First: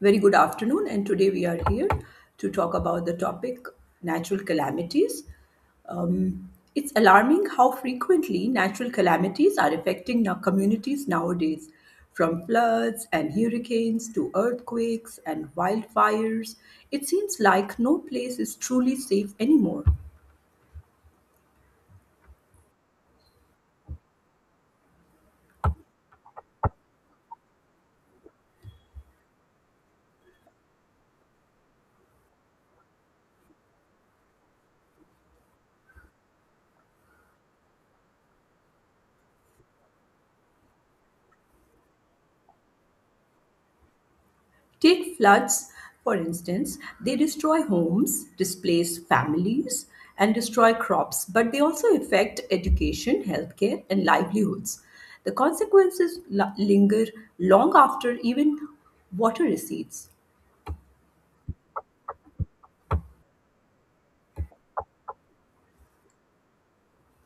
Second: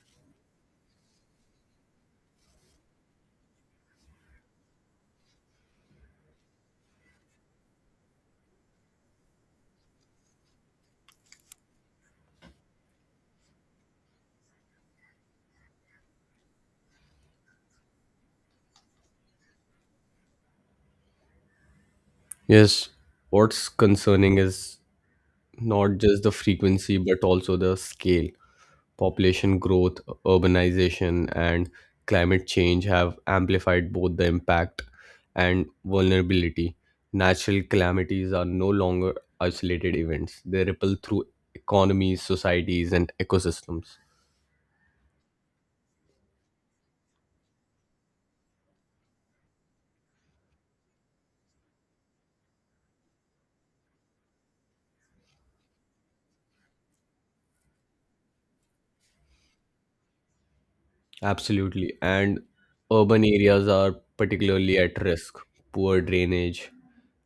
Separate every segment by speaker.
Speaker 1: Very good afternoon, and today we are here to talk about the topic natural calamities. Um, it's alarming how frequently natural calamities are affecting our communities nowadays, from floods and hurricanes to earthquakes and wildfires. It seems like no place is truly safe anymore.
Speaker 2: Yes, what's concerning is not just the frequency but also the scale. Population growth, urbanization, and climate change have amplified both the impact and vulnerability. Natural calamities are no longer isolated events, they ripple through economies, societies, and ecosystems.
Speaker 1: Take floods, for instance, they destroy homes, displace families, and destroy crops, but they also affect education, healthcare, and livelihoods. The consequences linger long after even water recedes.
Speaker 2: Absolutely. And urban areas are particularly at risk. Poor drainage,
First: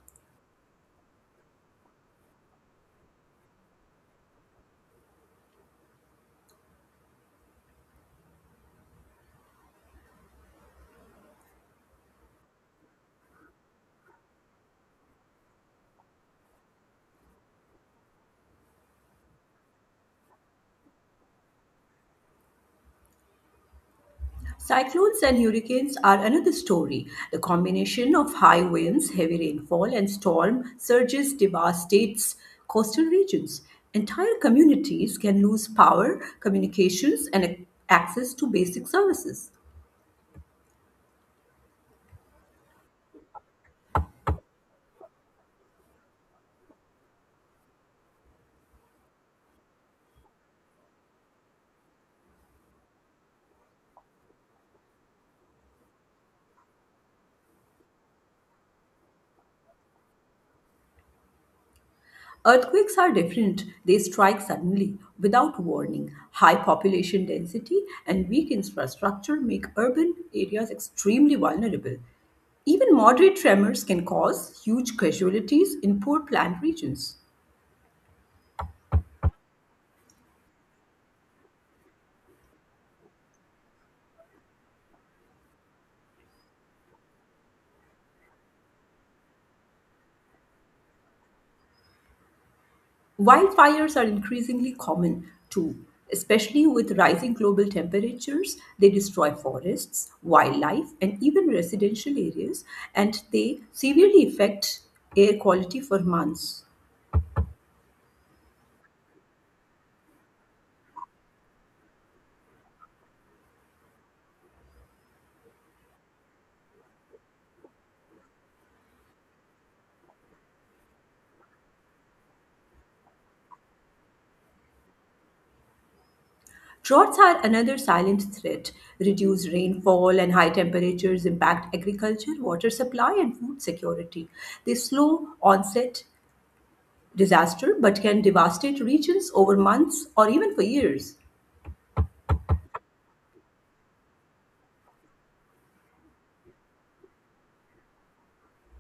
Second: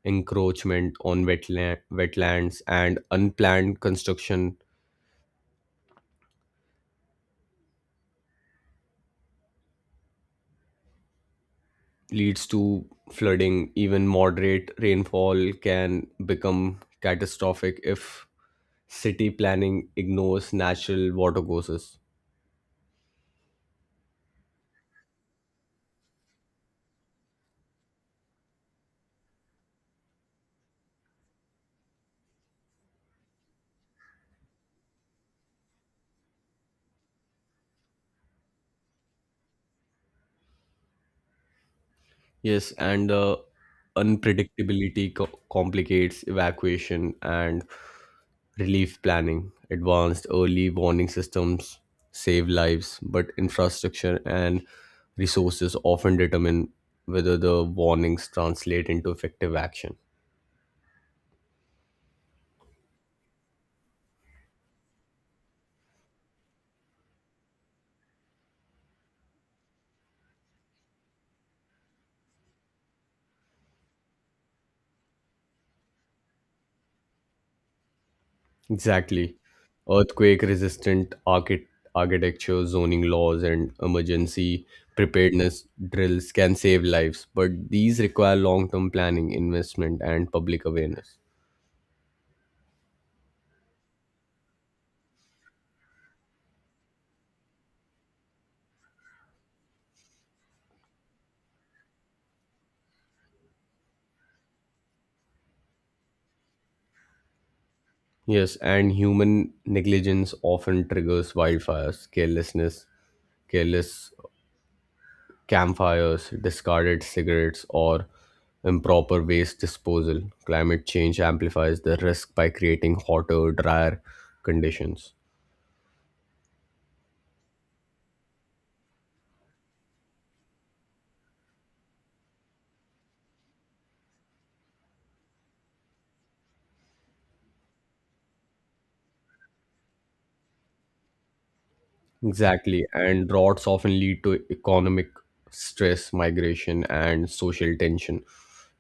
Speaker 2: encroachment on wetlands, and unplanned construction leads to flooding. Even moderate rainfall can become catastrophic if city planning ignores natural water courses.
Speaker 1: Cyclones and hurricanes are another story. The combination of high winds, heavy rainfall, and storm surges devastates coastal regions. Entire communities can lose power, communications, and access to basic services.
Speaker 2: Yes, and the unpredictability complicates evacuation and relief planning. Advanced early warning systems save lives, but infrastructure and resources often determine whether the warnings translate into effective action.
Speaker 1: Earthquakes are different. They strike suddenly, without warning. High population density and weak infrastructure make urban areas extremely vulnerable. Even moderate tremors can cause huge casualties in poor planned regions.
Speaker 2: Exactly. Earthquake resistant architecture, zoning laws, and emergency preparedness drills can save lives, but these require long term planning, investment, and public awareness.
Speaker 1: Wildfires are increasingly common too, especially with rising global temperatures. They destroy forests, wildlife, and even residential areas, and they severely affect air quality for months.
Speaker 2: Yes, and human negligence often triggers wildfires, careless campfires, discarded cigarettes, or improper waste disposal. Climate change amplifies the risk by creating hotter, drier conditions.
Speaker 1: Droughts are another silent threat. Reduced rainfall and high temperatures impact agriculture, water supply, and food security. They slow onset disaster but can devastate regions over months or even for years.
Speaker 2: Exactly, and droughts often lead to economic stress, migration, and social tension.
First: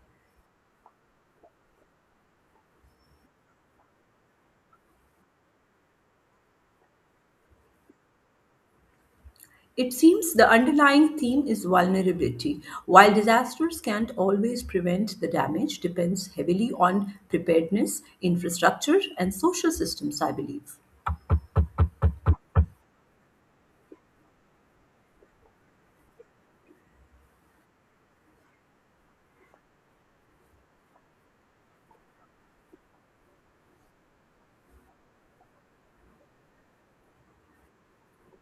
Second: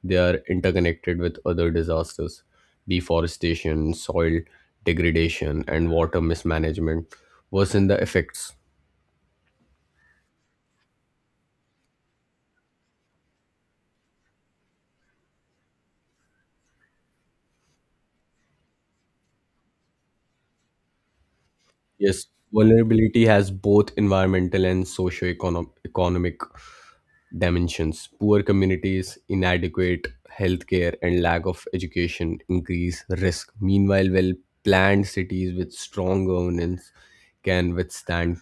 Speaker 2: They are interconnected with other disasters, deforestation, soil degradation, and water mismanagement worsen the effects.
Speaker 1: It seems the underlying theme is vulnerability. While disasters can't always prevent the damage, depends heavily on preparedness, infrastructure, and social systems, I believe.
Speaker 2: Yes, vulnerability has both environmental and socio-economic dimensions. Poor communities, inadequate healthcare, and lack of education increase risk. Meanwhile, well planned cities with strong governance can withstand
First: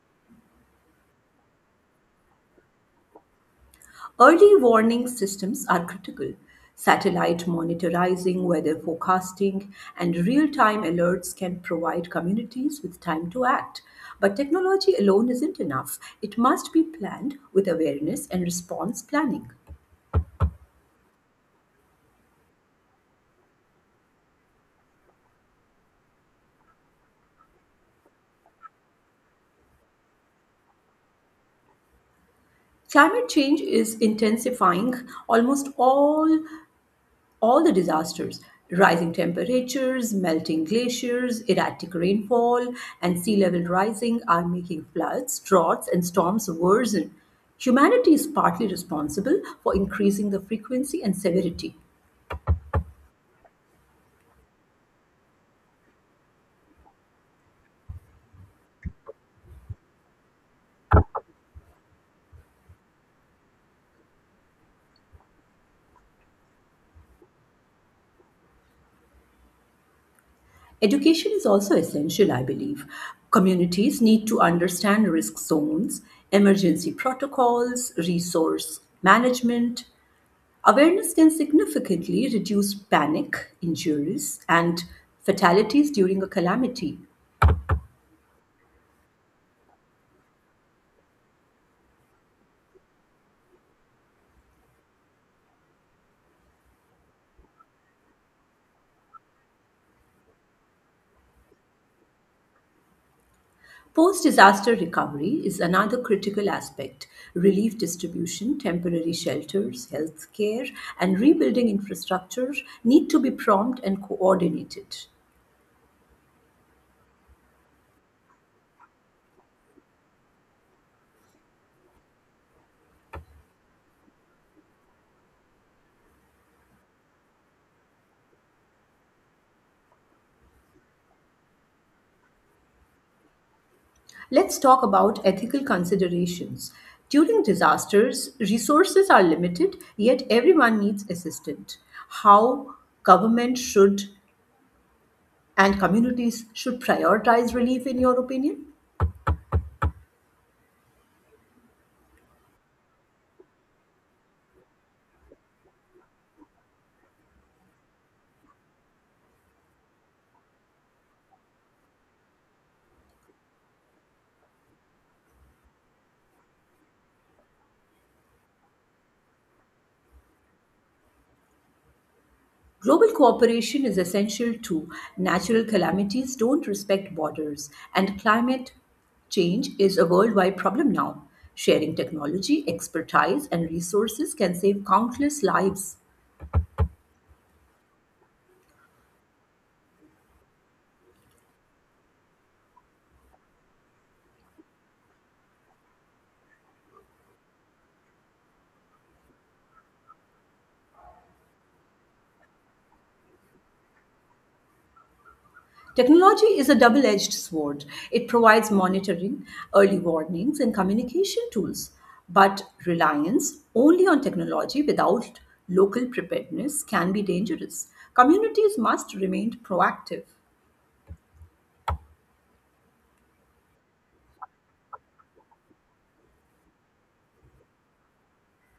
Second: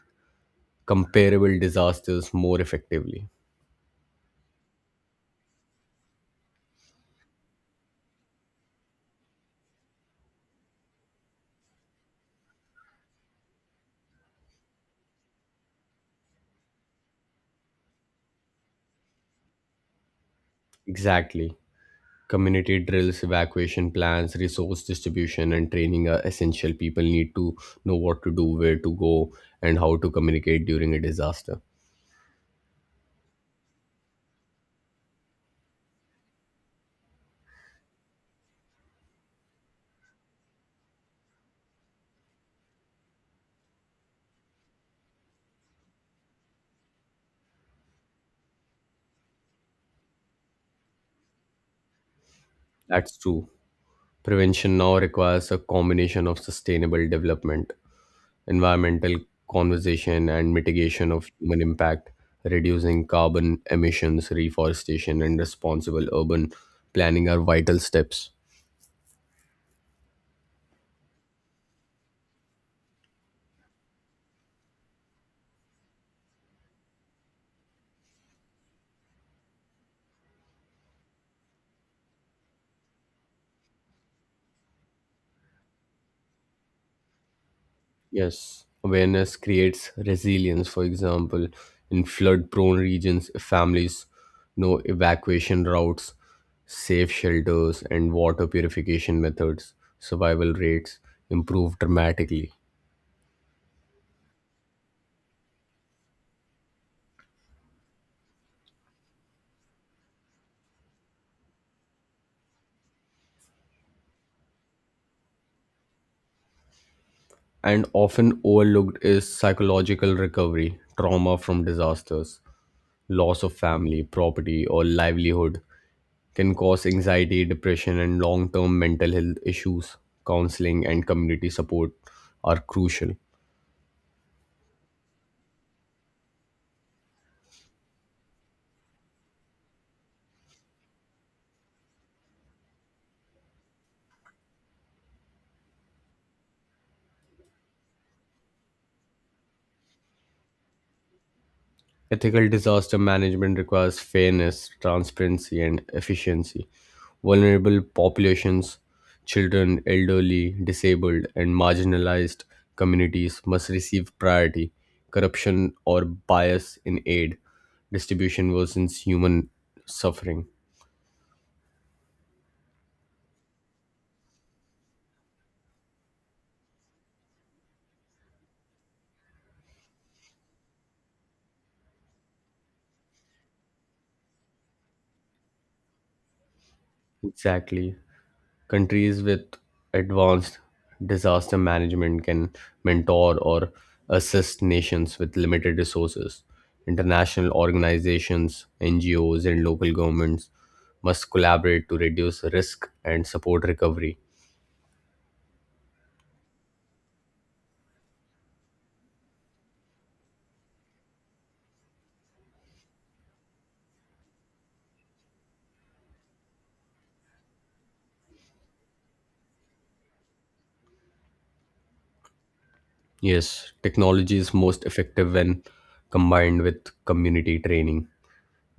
Speaker 2: comparable disasters more effectively.
Speaker 1: Early warning systems are critical. Satellite monitoring, weather forecasting, and real time alerts can provide communities with time to act. But technology alone isn't enough. It must be planned with awareness and response planning.
Speaker 2: Exactly. Community drills, evacuation plans, resource distribution, and training are essential. People need to know what to do, where to go, and how to communicate during a disaster.
Speaker 1: Climate change is intensifying almost all, all the disasters. Rising temperatures, melting glaciers, erratic rainfall, and sea level rising are making floods, droughts, and storms worsen. Humanity is partly responsible for increasing the frequency and severity.
Speaker 2: That's true. Prevention now requires a combination of sustainable development, environmental conservation, and mitigation of human impact. Reducing carbon emissions, reforestation, and responsible urban planning are vital steps.
Speaker 1: Education is also essential, I believe. Communities need to understand risk zones, emergency protocols, resource management. Awareness can significantly reduce panic, injuries, and fatalities during a calamity.
Speaker 2: Yes, awareness creates resilience. For example, in flood prone regions, families know evacuation routes, safe shelters, and water purification methods. Survival rates improve dramatically.
Speaker 1: Post disaster recovery is another critical aspect. Relief distribution, temporary shelters, healthcare, and rebuilding infrastructure need to be prompt and coordinated.
Speaker 2: And often overlooked is psychological recovery. Trauma from disasters, loss of family, property, or livelihood can cause anxiety, depression, and long term mental health issues. Counseling and community support are crucial.
Speaker 1: Let's talk about ethical considerations. During disasters, resources are limited, yet everyone needs assistance. How government should and communities should prioritize relief, in your opinion?
Speaker 2: Ethical disaster management requires fairness, transparency, and efficiency. Vulnerable populations, children, elderly, disabled, and marginalized communities must receive priority. Corruption or bias in aid distribution worsens human suffering.
Speaker 1: Global cooperation is essential too. Natural calamities don't respect borders, and climate change is a worldwide problem now. Sharing technology, expertise, and resources can save countless lives.
Speaker 2: Exactly. Countries with advanced disaster management can mentor or assist nations with limited resources. International organizations, NGOs, and local governments must collaborate to reduce risk and support recovery.
Speaker 1: Technology is a double edged sword. It provides monitoring, early warnings, and communication tools. But reliance only on technology without local preparedness can be dangerous. Communities must remain proactive.
Speaker 2: Yes, technology is most effective when combined with community training,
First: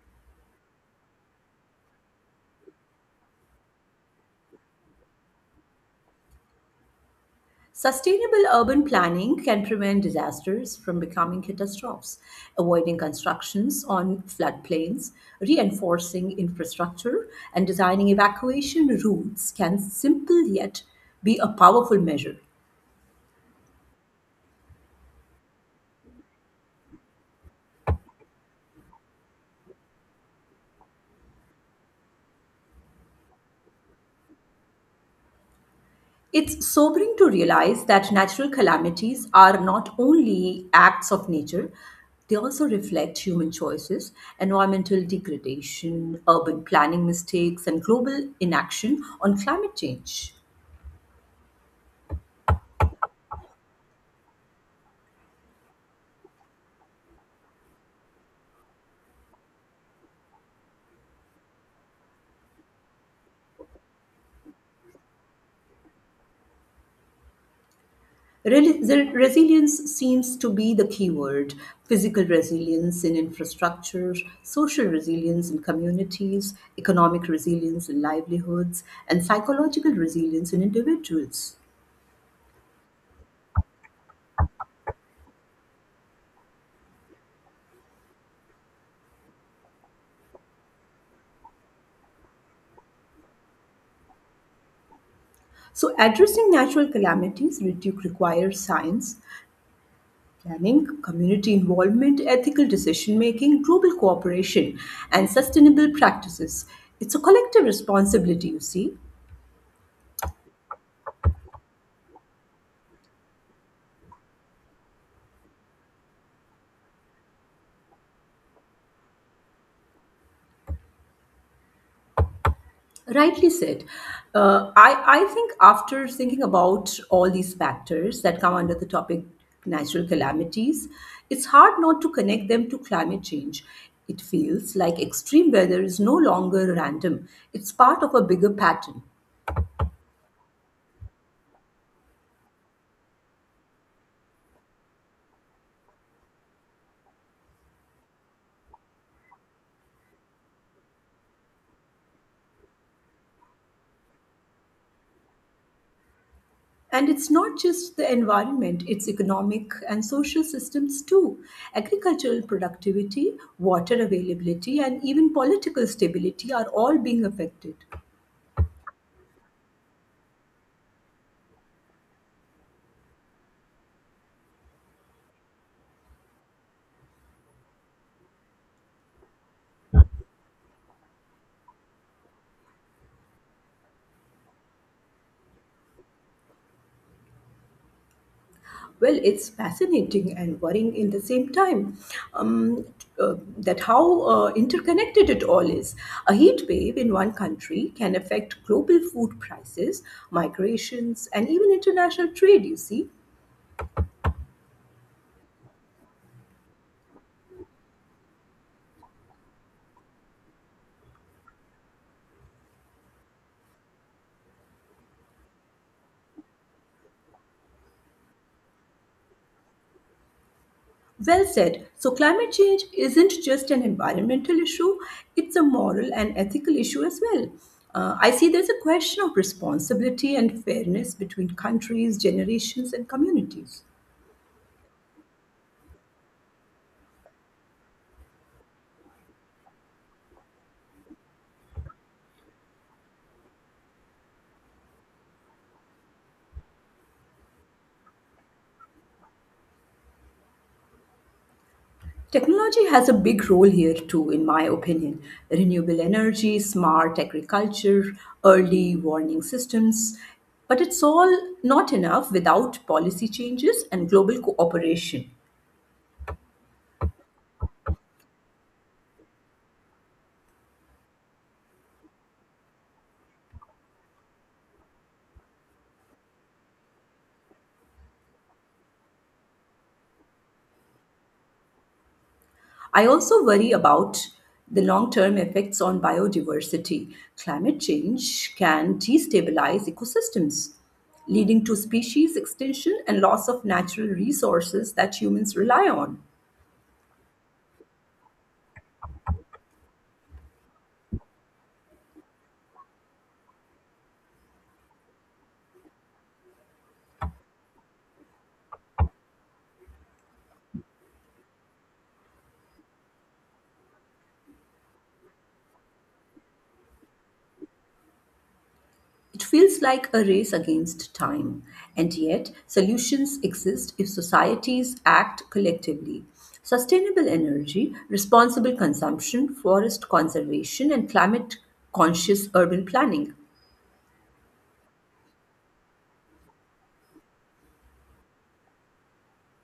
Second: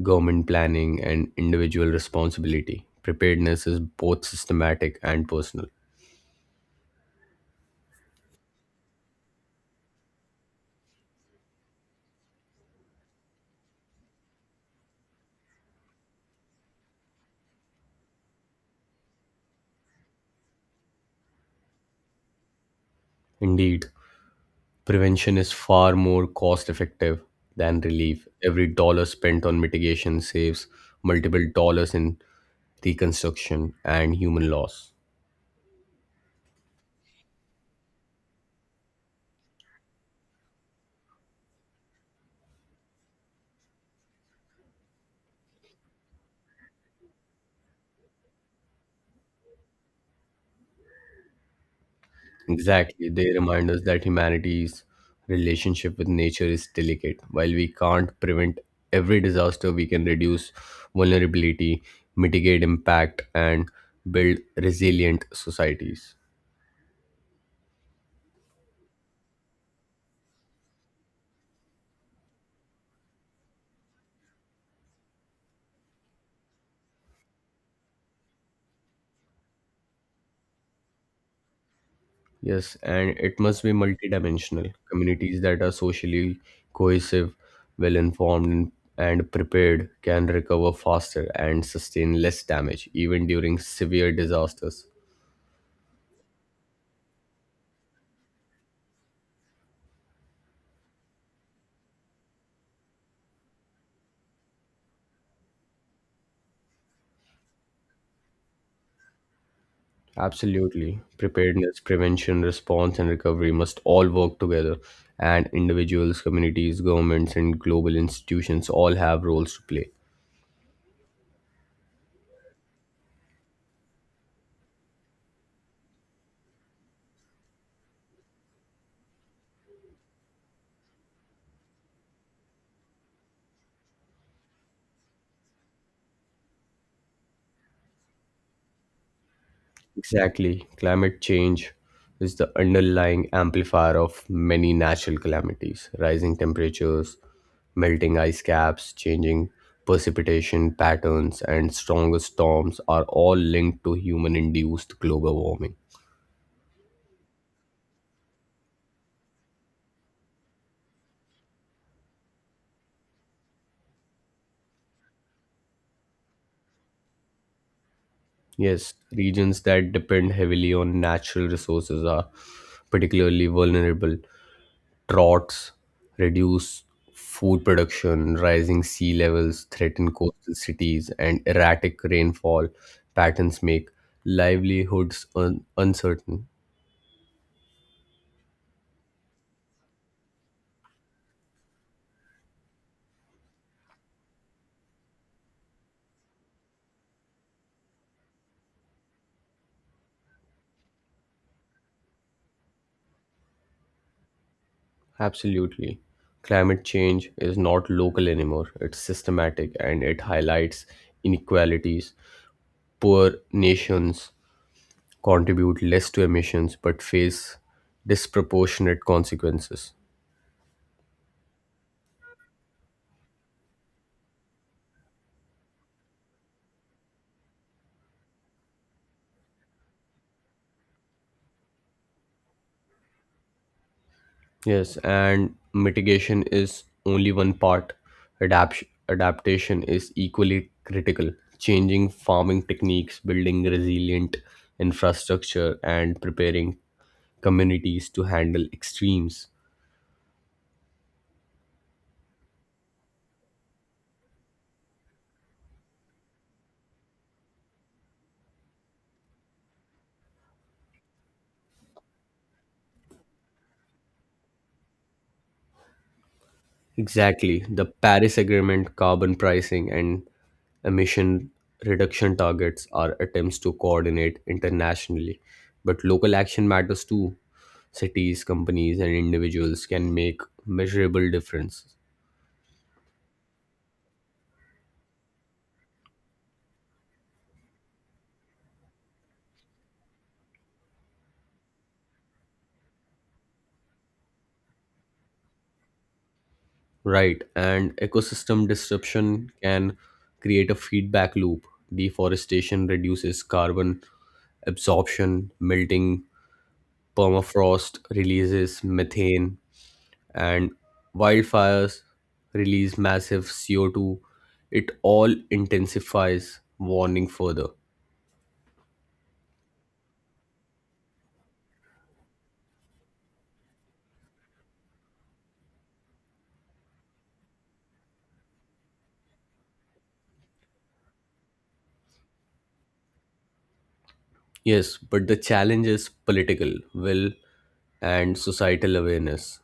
Speaker 2: government planning, and individual responsibility. Preparedness is both systematic and personal.
Speaker 1: Sustainable urban planning can prevent disasters from becoming catastrophes, avoiding constructions on floodplains, reinforcing infrastructure, and designing evacuation routes can simple yet be a powerful measure.
Speaker 2: Indeed, prevention is far more cost effective than relief. Every dollar spent on mitigation saves multiple dollars in reconstruction and human loss.
Speaker 1: It's sobering to realize that natural calamities are not only acts of nature, they also reflect human choices, environmental degradation, urban planning mistakes, and global inaction on climate change.
Speaker 2: Exactly. They remind us that humanity's relationship with nature is delicate. While we can't prevent every disaster, we can reduce vulnerability, mitigate impact, and build resilient societies.
Speaker 1: The Resilience seems to be the key word. Physical resilience in infrastructure, social resilience in communities, economic resilience in livelihoods, and psychological resilience in individuals.
Speaker 2: Yes, and it must be multidimensional. Communities that are socially cohesive, well informed, and prepared can recover faster and sustain less damage, even during severe disasters.
Speaker 1: So, addressing natural calamities requires science, planning, community involvement, ethical decision making, global cooperation, and sustainable practices. It's a collective responsibility, you see.
Speaker 2: Absolutely. Preparedness, prevention, response, and recovery must all work together, and individuals, communities, governments, and global institutions all have roles to play.
Speaker 1: Rightly said. Uh, I, I think after thinking about all these factors that come under the topic natural calamities, it's hard not to connect them to climate change. It feels like extreme weather is no longer random, it's part of a bigger pattern.
Speaker 2: Exactly. Climate change is the underlying amplifier of many natural calamities. Rising temperatures, melting ice caps, changing precipitation patterns, and stronger storms are all linked to human induced global warming.
Speaker 1: And it's not just the environment, it's economic and social systems too. Agricultural productivity, water availability, and even political stability are all being affected.
Speaker 2: Yes, regions that depend heavily on natural resources are particularly vulnerable. Droughts, reduced food production, rising sea levels threaten coastal cities, and erratic rainfall patterns make livelihoods uncertain.
Speaker 1: Well, it's fascinating and worrying in the same time um, that how interconnected it all is. A heat wave in one country can affect global food prices, migrations, and even international trade.
Speaker 2: Absolutely. Climate change is not local anymore, it's systematic and it highlights inequalities, poor nations contribute less to emissions but face disproportionate consequences.
Speaker 1: Well said. So, climate change isn't just an environmental issue, it's a moral and ethical issue as well. I see there's a question of responsibility and fairness between countries, generations, and communities.
Speaker 2: Yes, and mitigation is only one part. Adapt- Adaptation is equally critical. Changing farming techniques, building resilient infrastructure, and preparing communities to handle extremes.
Speaker 1: Technology has a big role here too, in my opinion. Renewable energy, smart agriculture, early warning systems. But it's all not enough without policy changes and global cooperation.
Speaker 2: Exactly. The Paris Agreement, carbon pricing, and emission reduction targets are attempts to coordinate internationally. But local action matters too. Cities, companies, and individuals can make measurable difference.
Speaker 1: I also worry about the long term effects on biodiversity. Climate change can destabilize ecosystems, leading to species extinction and loss of natural resources that humans rely on.
Speaker 2: Right. And ecosystem disruption can create a feedback loop. Deforestation reduces carbon absorption, melting permafrost releases methane, and wildfires release massive CO2. It all intensifies warning further.
Speaker 1: It feels like a race against time, and yet solutions exist if societies act collectively. Sustainable energy, responsible consumption, forest conservation, and climate conscious urban planning.
Speaker 2: Yes, but the challenge is political will and societal awareness.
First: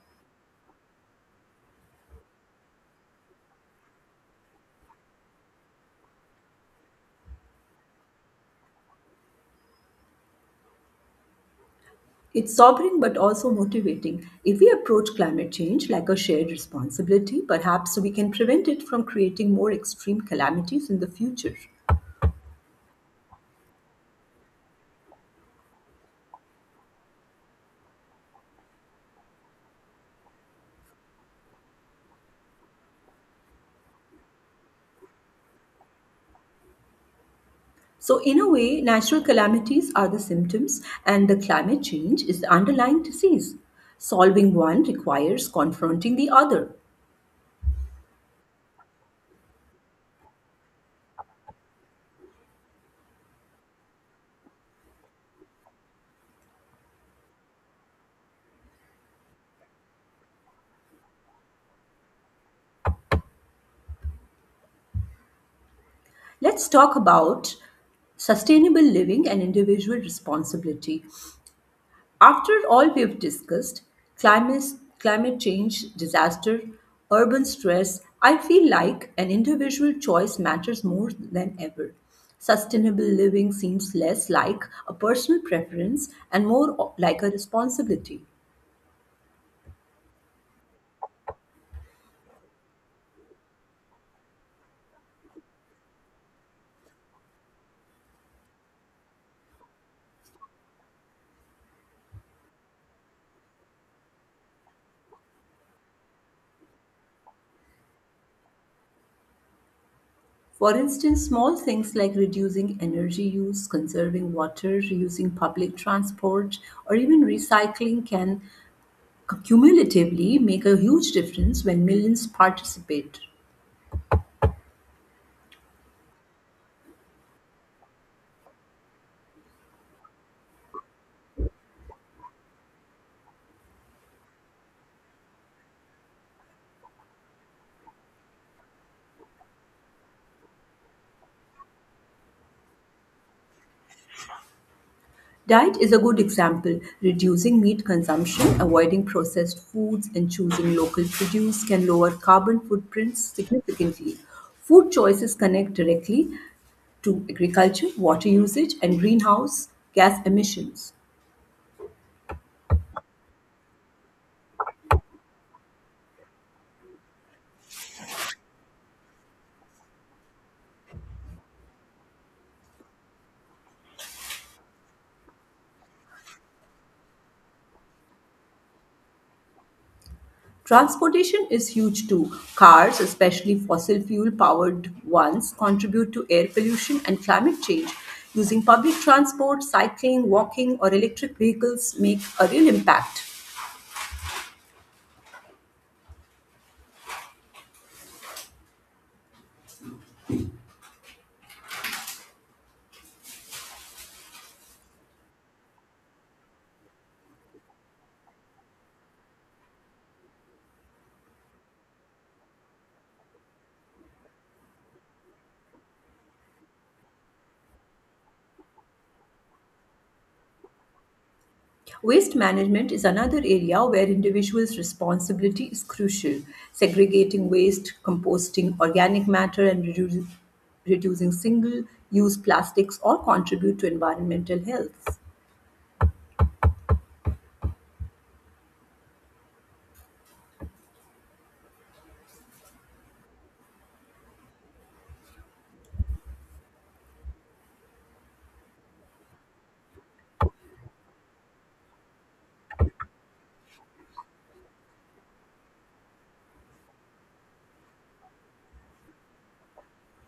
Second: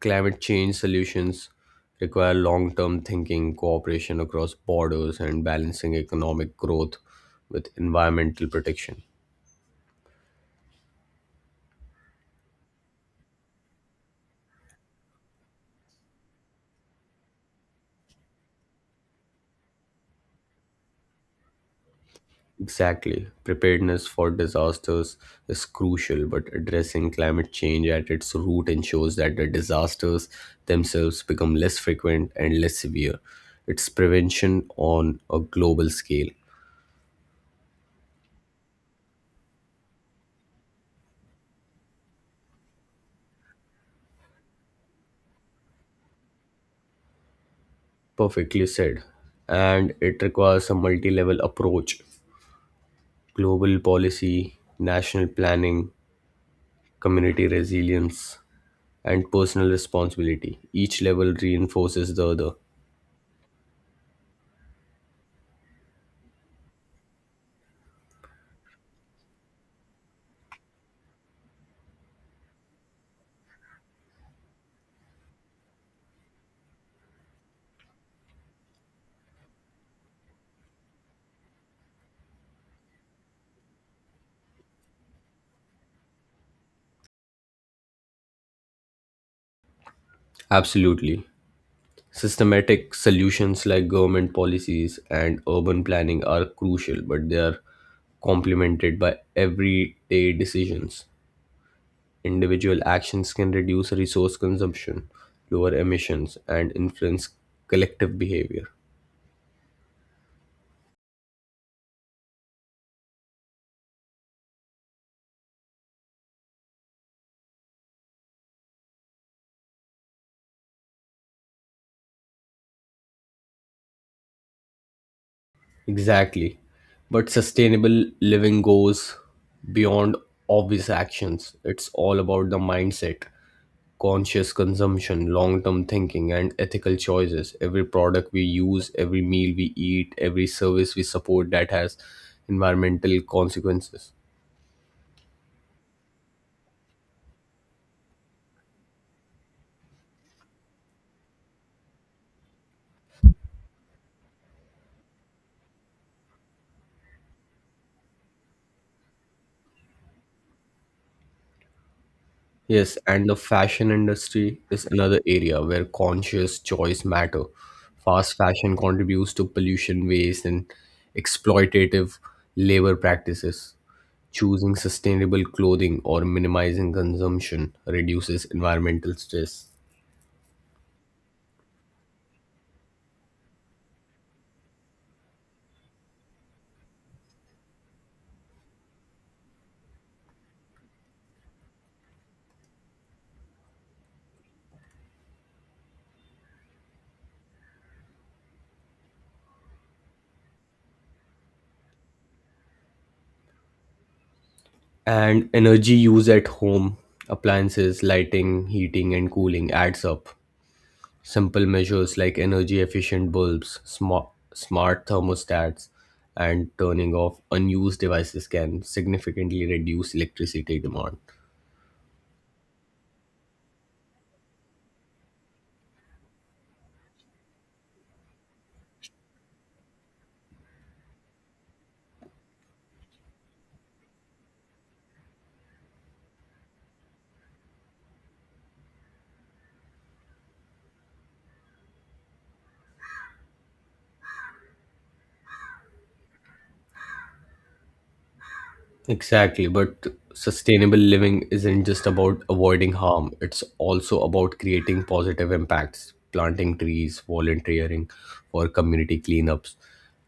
Speaker 2: Climate change solutions require long term thinking, cooperation across borders, and balancing economic growth with environmental protection.
Speaker 1: It's sobering but also motivating. If we approach climate change like a shared responsibility, perhaps we can prevent it from creating more extreme calamities in the future.
Speaker 2: Exactly. Preparedness for disasters is crucial, but addressing climate change at its root ensures that the disasters themselves become less frequent and less severe. It's prevention on a global scale.
Speaker 1: So, in a way, natural calamities are the symptoms, and the climate change is the underlying disease. Solving one requires confronting the other.
Speaker 2: Perfectly said. And it requires a multi level approach: global policy, national planning, community resilience, and personal responsibility. Each level reinforces the other.
Speaker 1: Let's talk about sustainable living and individual responsibility. After all we've discussed climate, climate change, disaster, urban stress, I feel like an individual choice matters more than ever. Sustainable living seems less like a personal preference and more like a responsibility.
Speaker 2: Absolutely. Systematic solutions like government policies and urban planning are crucial, but they are complemented by everyday decisions. Individual actions can reduce resource consumption, lower emissions, and influence collective behavior.
Speaker 1: For instance, small things like reducing energy use, conserving water, using public transport, or even recycling can cumulatively make a huge difference when millions participate.
Speaker 2: Exactly. But sustainable living goes beyond obvious actions, it's all about the mindset. Conscious consumption, long term thinking, and ethical choices. Every product we use, every meal we eat, every service we support that has environmental consequences.
Speaker 1: Diet is a good example. Reducing meat consumption, avoiding processed foods, and choosing local produce can lower carbon footprints significantly. Food choices connect directly to agriculture, water usage, and greenhouse gas emissions.
Speaker 2: Yes, and the fashion industry is another area where conscious choice matter. Fast fashion contributes to pollution, waste, and exploitative labor practices. Choosing sustainable clothing or minimizing consumption reduces environmental stress.
Speaker 1: Transportation is huge too. Cars, especially fossil fuel powered ones, contribute to air pollution and climate change. Using public transport, cycling, walking, or electric vehicles make a real impact.
Speaker 2: And energy use at home, appliances, lighting, heating, and cooling adds up. Simple measures like energy efficient bulbs, smart thermostats, and turning off unused devices can significantly reduce electricity demand.
Speaker 1: Waste management is another area where individuals' responsibility is crucial. Segregating waste, composting organic matter, and reducing single use plastics all contribute to environmental health.
Speaker 2: Exactly, but sustainable living isn't just about avoiding harm, it's also about creating positive impacts. Planting trees, volunteering for community cleanups,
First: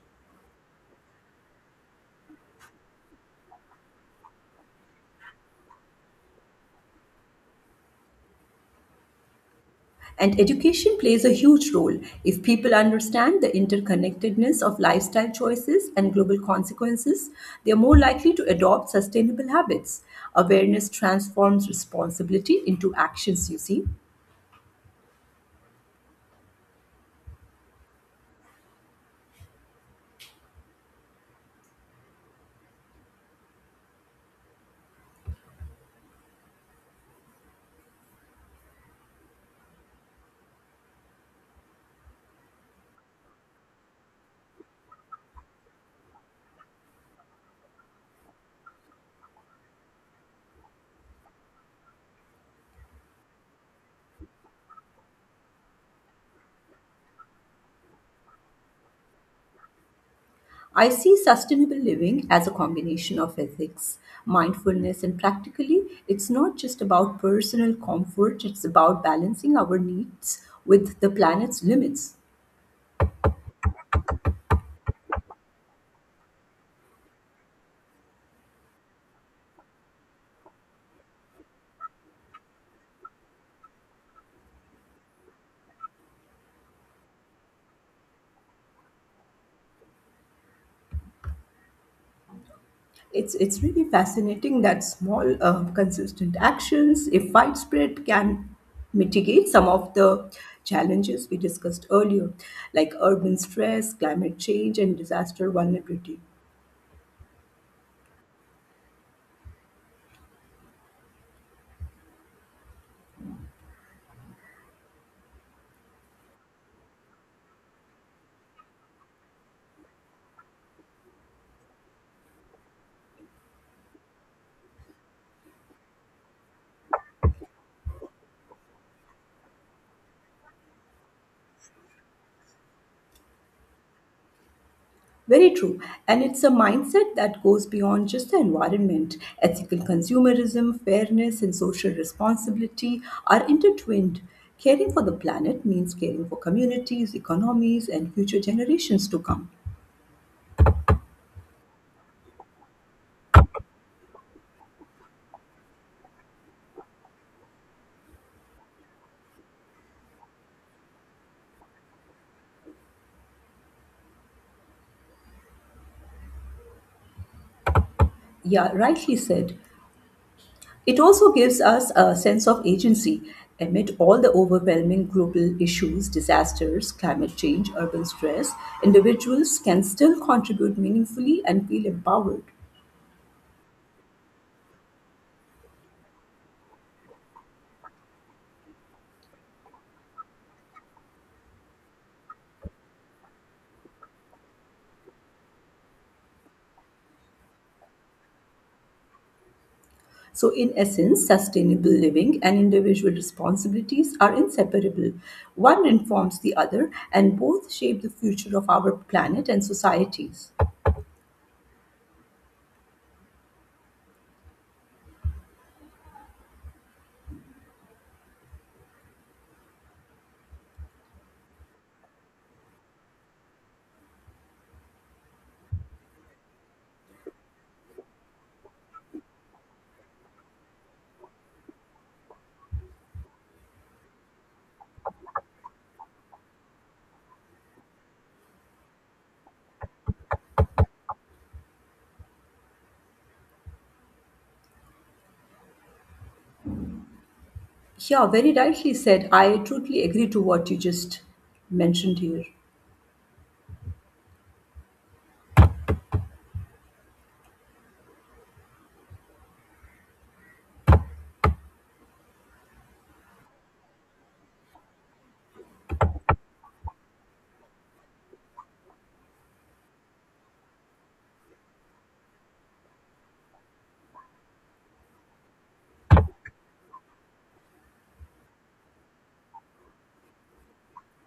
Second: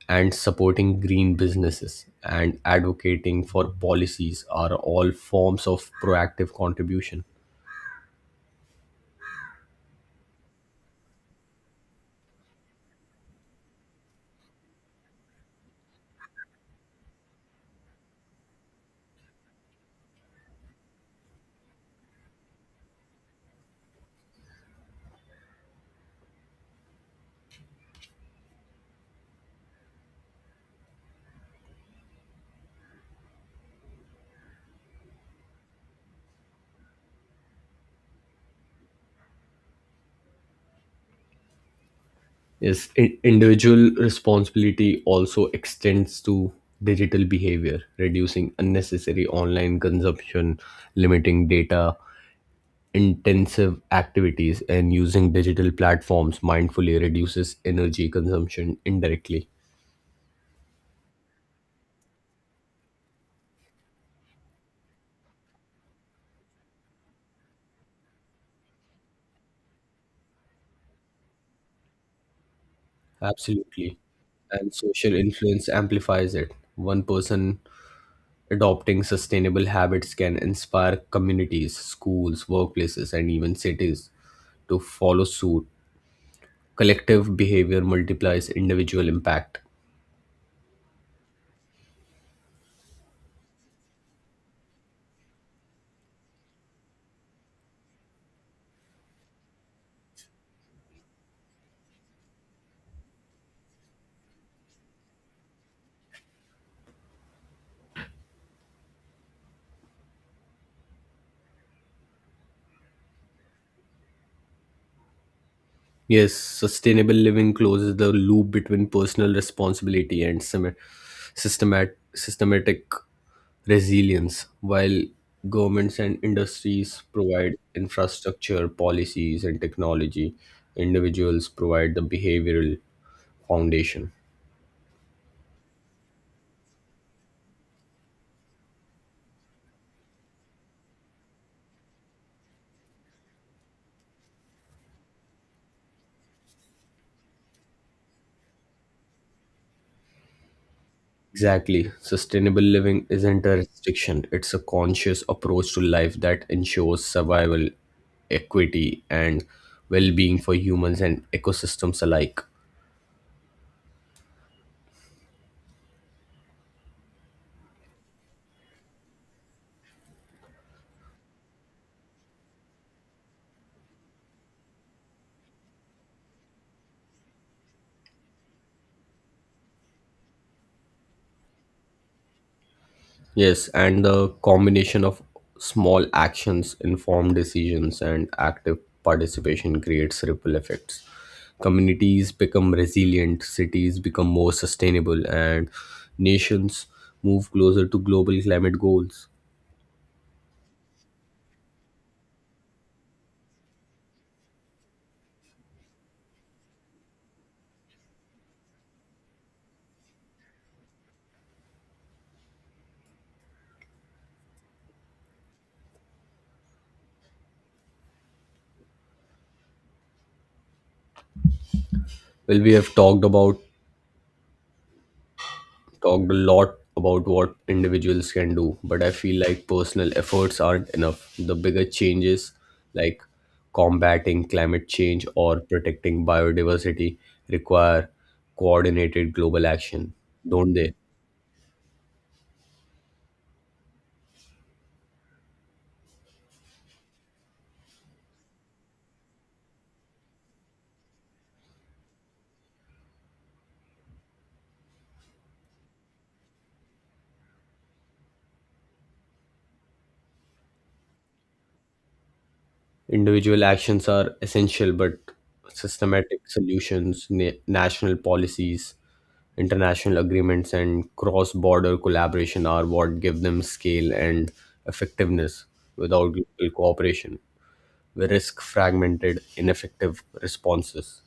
Speaker 2: and supporting green businesses and advocating for policies are all forms of proactive contribution.
Speaker 1: And education plays a huge role. If people understand the interconnectedness of lifestyle choices and global consequences, they are more likely to adopt sustainable habits. Awareness transforms responsibility into actions, you see.
Speaker 2: Yes, individual responsibility also extends to digital behavior. Reducing unnecessary online consumption, limiting data intensive activities, and using digital platforms mindfully reduces energy consumption indirectly.
Speaker 1: I see sustainable living as a combination of ethics, mindfulness, and practically, it's not just about personal comfort, it's about balancing our needs with the planet's limits.
Speaker 2: Absolutely. And social influence amplifies it. One person adopting sustainable habits can inspire communities, schools, workplaces, and even cities to follow suit. Collective behavior multiplies individual impact.
Speaker 1: It's really fascinating that small, consistent actions, if widespread, can mitigate some of the challenges we discussed earlier, like urban stress, climate change, and disaster vulnerability.
Speaker 2: Yes, sustainable living closes the loop between personal responsibility and systematic resilience, while governments and industries provide infrastructure, policies, and technology. Individuals provide the behavioral foundation.
Speaker 1: Very true. And it's a mindset that goes beyond just the environment. Ethical consumerism, fairness, and social responsibility are intertwined. Caring for the planet means caring for communities, economies, and future generations to come.
Speaker 2: Exactly. Sustainable living isn't a restriction, it's a conscious approach to life that ensures survival, equity, and well being for humans and ecosystems alike.
Speaker 1: Yeah, rightly said. It also gives us a sense of agency amid all the overwhelming global issues, disasters, climate change, urban stress. Individuals can still contribute meaningfully and feel empowered.
Speaker 2: Yes, and the combination of small actions, informed decisions, and active participation creates ripple effects. Communities become resilient, cities become more sustainable, and nations move closer to global climate goals.
Speaker 1: So, in essence, sustainable living and individual responsibilities are inseparable. One informs the other, and both shape the future of our planet and societies.
Speaker 2: Well, we have talked about talked a lot about what individuals can do, but I feel like personal efforts aren't enough. The bigger changes, like combating climate change or protecting biodiversity, require coordinated global action, don't they?
Speaker 1: Yeah, very rightly said. I totally agree to what you just mentioned here.
Speaker 2: Individual actions are essential, but systematic solutions, national policies, international agreements, and cross border collaboration are what give them scale and effectiveness without global cooperation risk fragmented, ineffective responses.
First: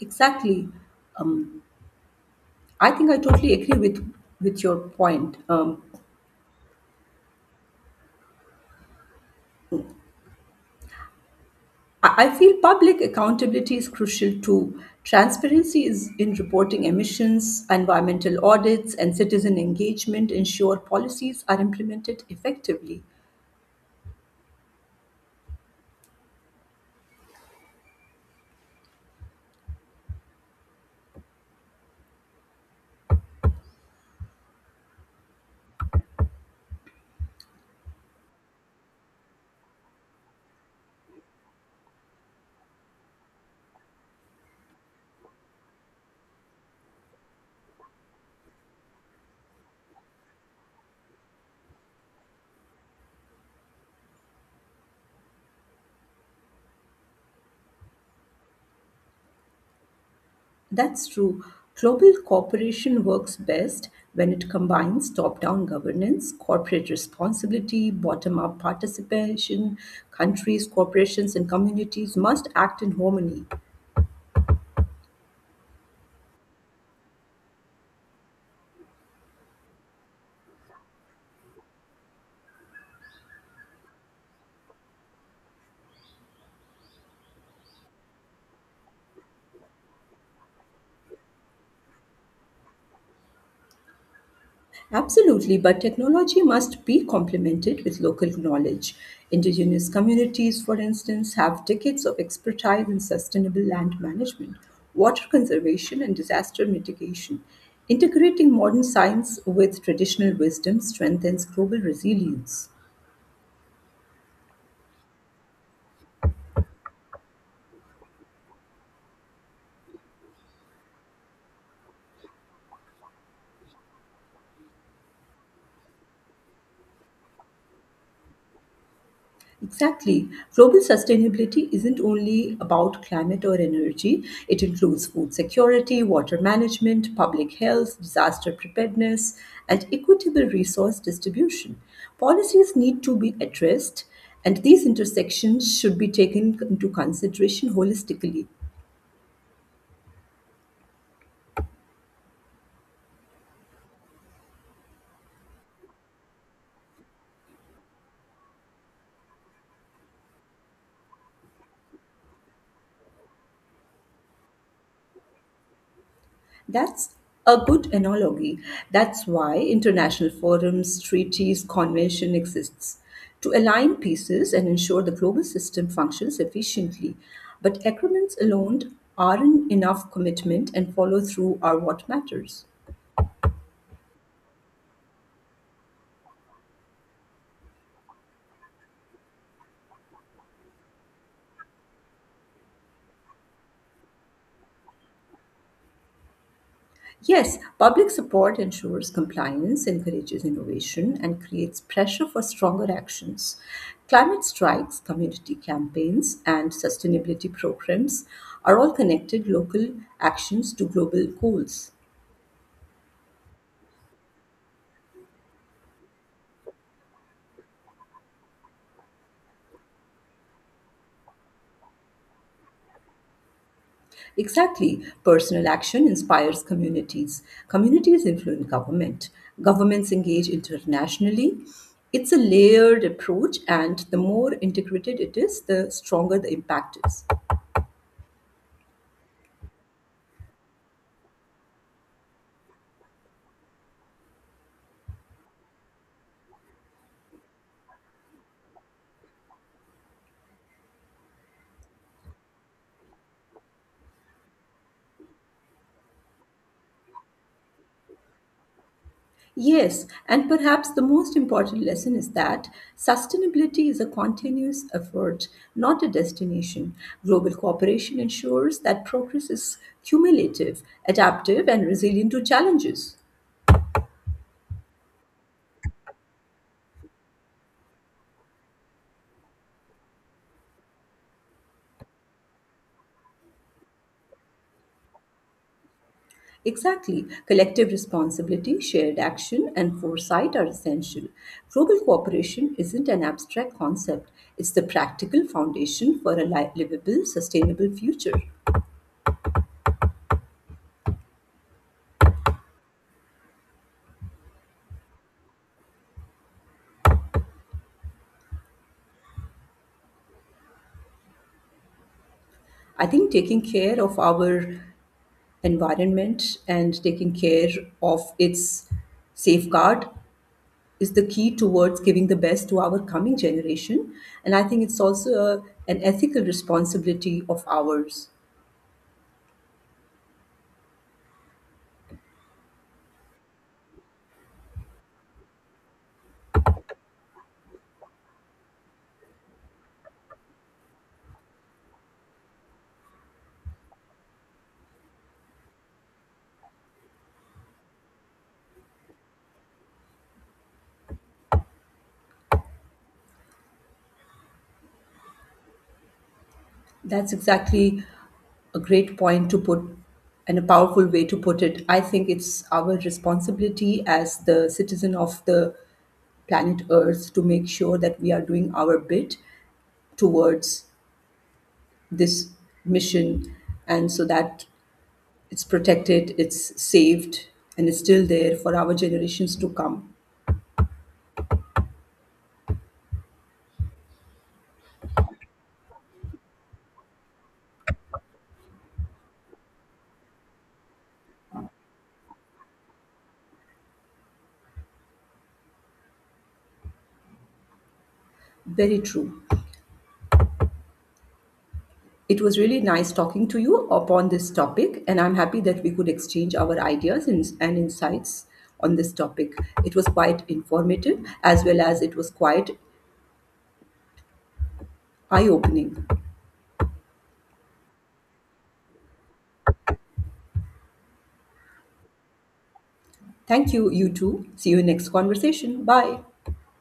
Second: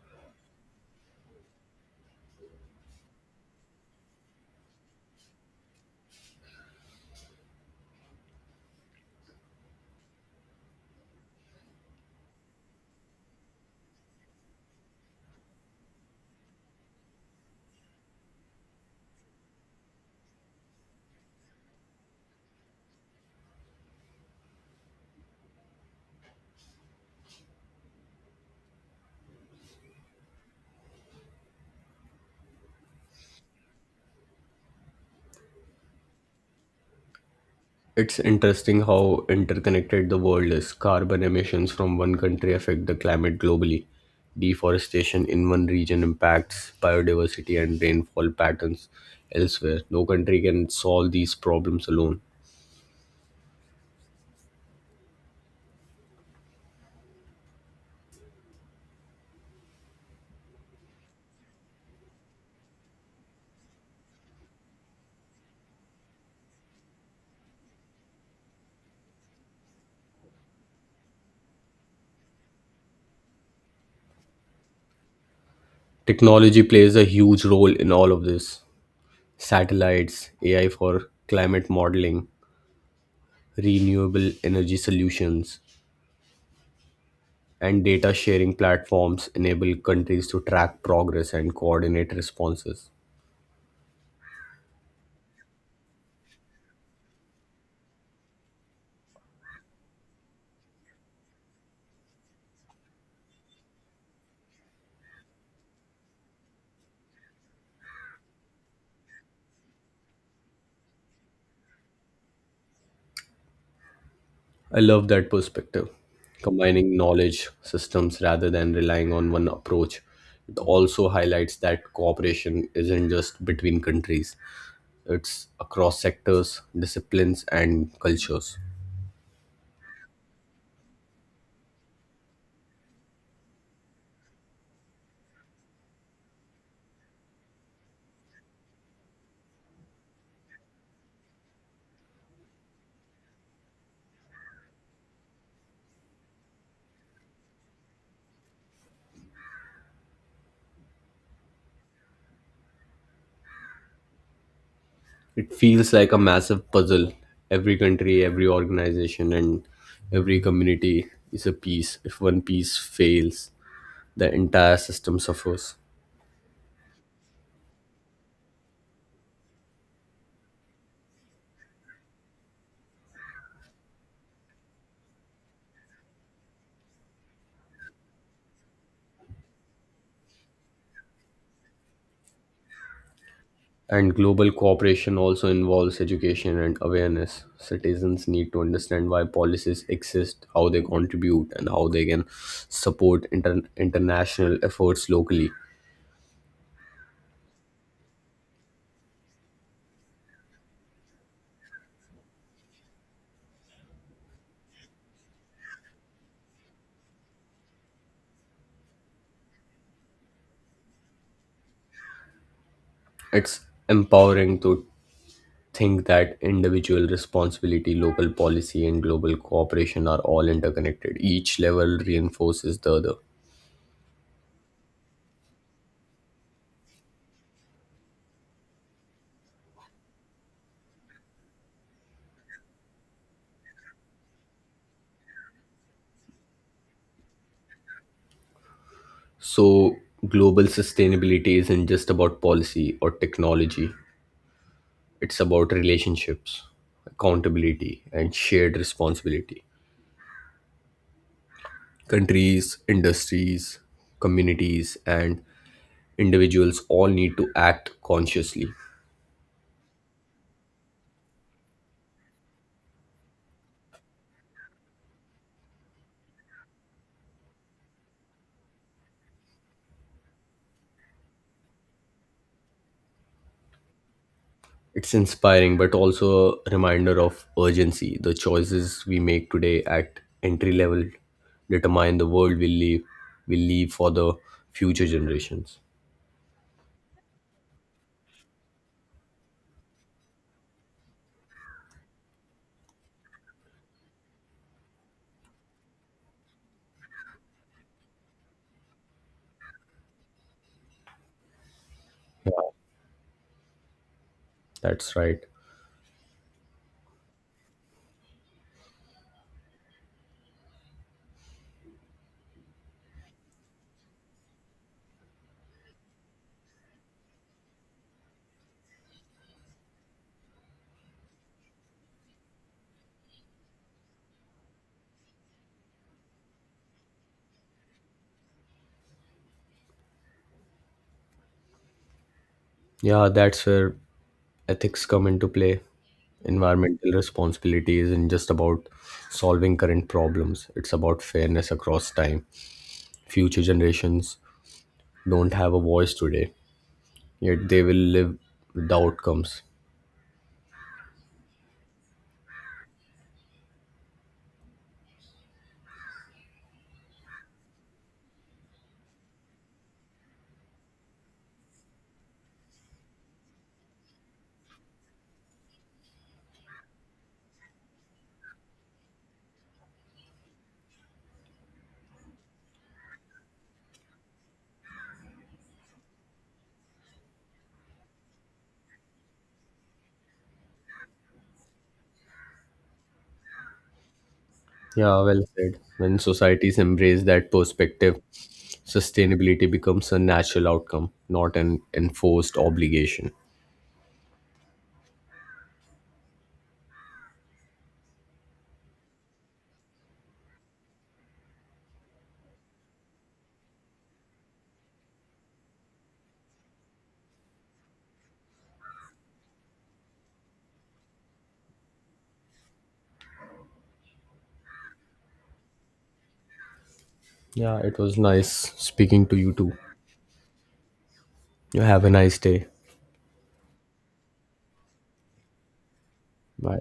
Speaker 1: Exactly. I think I totally agree with your point. I feel public accountability is crucial too. Transparency is in reporting emissions, environmental audits, and citizen engagement ensure policies are implemented effectively.
Speaker 2: It's interesting how interconnected the world is. Carbon emissions from one country affect the climate globally. Deforestation in one region impacts biodiversity and rainfall patterns elsewhere. No country can solve these problems alone.
Speaker 1: That's true. Global cooperation works best when it combines top down governance, corporate responsibility, bottom up participation. Countries, corporations, and communities must act in harmony.
Speaker 2: Technology plays a huge role in all of this. Satellites, AI for climate modeling, renewable energy solutions, and data sharing platforms enable countries to track progress and coordinate responses.
Speaker 1: Absolutely, but technology must be complemented with local knowledge. Indigenous communities, for instance, have decades of expertise in sustainable land management, water conservation, and disaster mitigation. Integrating modern science with traditional wisdom strengthens global resilience.
Speaker 2: I love that perspective. Combining knowledge systems rather than relying on one approach. It also highlights that cooperation isn't just between countries, it's across sectors, disciplines, and cultures.
Speaker 1: Exactly. Global sustainability isn't only about climate or energy, it includes food security, water management, public health, disaster preparedness, and equitable resource distribution. Policies need to be addressed, and these intersections should be taken into consideration holistically.
Speaker 2: It feels like a massive puzzle. Every country, every organization, and every community is a piece. If one piece fails, the entire system suffers.
Speaker 1: That's a good analogy. That's why international forums, treaties, convention exists to align pieces and ensure the global system functions efficiently. But agreements alone aren't enough commitment and follow through are what matters.
Speaker 2: And global cooperation also involves education and awareness. Citizens need to understand why policies exist, how they contribute, and how they can support international efforts locally.
Speaker 1: Yes, public support ensures compliance, encourages innovation, and creates pressure for stronger actions. Climate strikes, community campaigns, and sustainability programs are all connected local actions to global goals.
Speaker 2: It's empowering to think that individual responsibility, local policy, and global cooperation are all interconnected. Each level reinforces the other.
Speaker 1: Exactly, personal action inspires communities. Communities influence government. Governments engage internationally. It's a layered approach, and the more integrated it is, the stronger the impact is.
Speaker 2: So, global sustainability isn't just about policy or technology, it's about relationships, accountability, and shared responsibility. Countries, industries, communities, and individuals all need to act consciously.
Speaker 1: Yes, and perhaps the most important lesson is that sustainability is a continuous effort, not a destination. Global cooperation ensures that progress is cumulative, adaptive, and resilient to challenges.
Speaker 2: It's inspiring, but also a reminder of urgency. The choices we make today at entry level determine the world we live, we leave for the future generations.
Speaker 1: Exactly. Collective responsibility, shared action, and foresight are essential. Global cooperation isn't an abstract concept, it's the practical foundation for a livable, sustainable future.
Speaker 2: That's right.
Speaker 1: I think taking care of our environment and taking care of its safeguard is the key towards giving the best to our coming generation. And I think it's also an ethical responsibility of ours.
Speaker 2: Yeah, that's where ethics come into play. Environmental responsibility isn't just about solving current problems, it's about fairness across time. Future generations don't have a voice today, yet they will live with the outcomes.
Speaker 1: That's exactly a great point to put and a powerful way to put it. I think it's our responsibility as the citizen of the planet Earth to make sure that we are doing our bit towards this mission and so that it's protected, it's saved, and it's still there for our generations to come.
Speaker 2: Yeah, well said. When societies embrace that perspective, sustainability becomes a natural outcome, not an enforced obligation.
Speaker 1: Very true. It was really nice talking to you upon this topic, and I'm happy that we could exchange our ideas and insights on this topic. It was quite informative as well as it was quite eye opening.
Speaker 2: Yeah, it was nice speaking to you too. You have a nice day.
Speaker 1: Thank you, you too. See you in next conversation. Bye.
Speaker 2: Bye.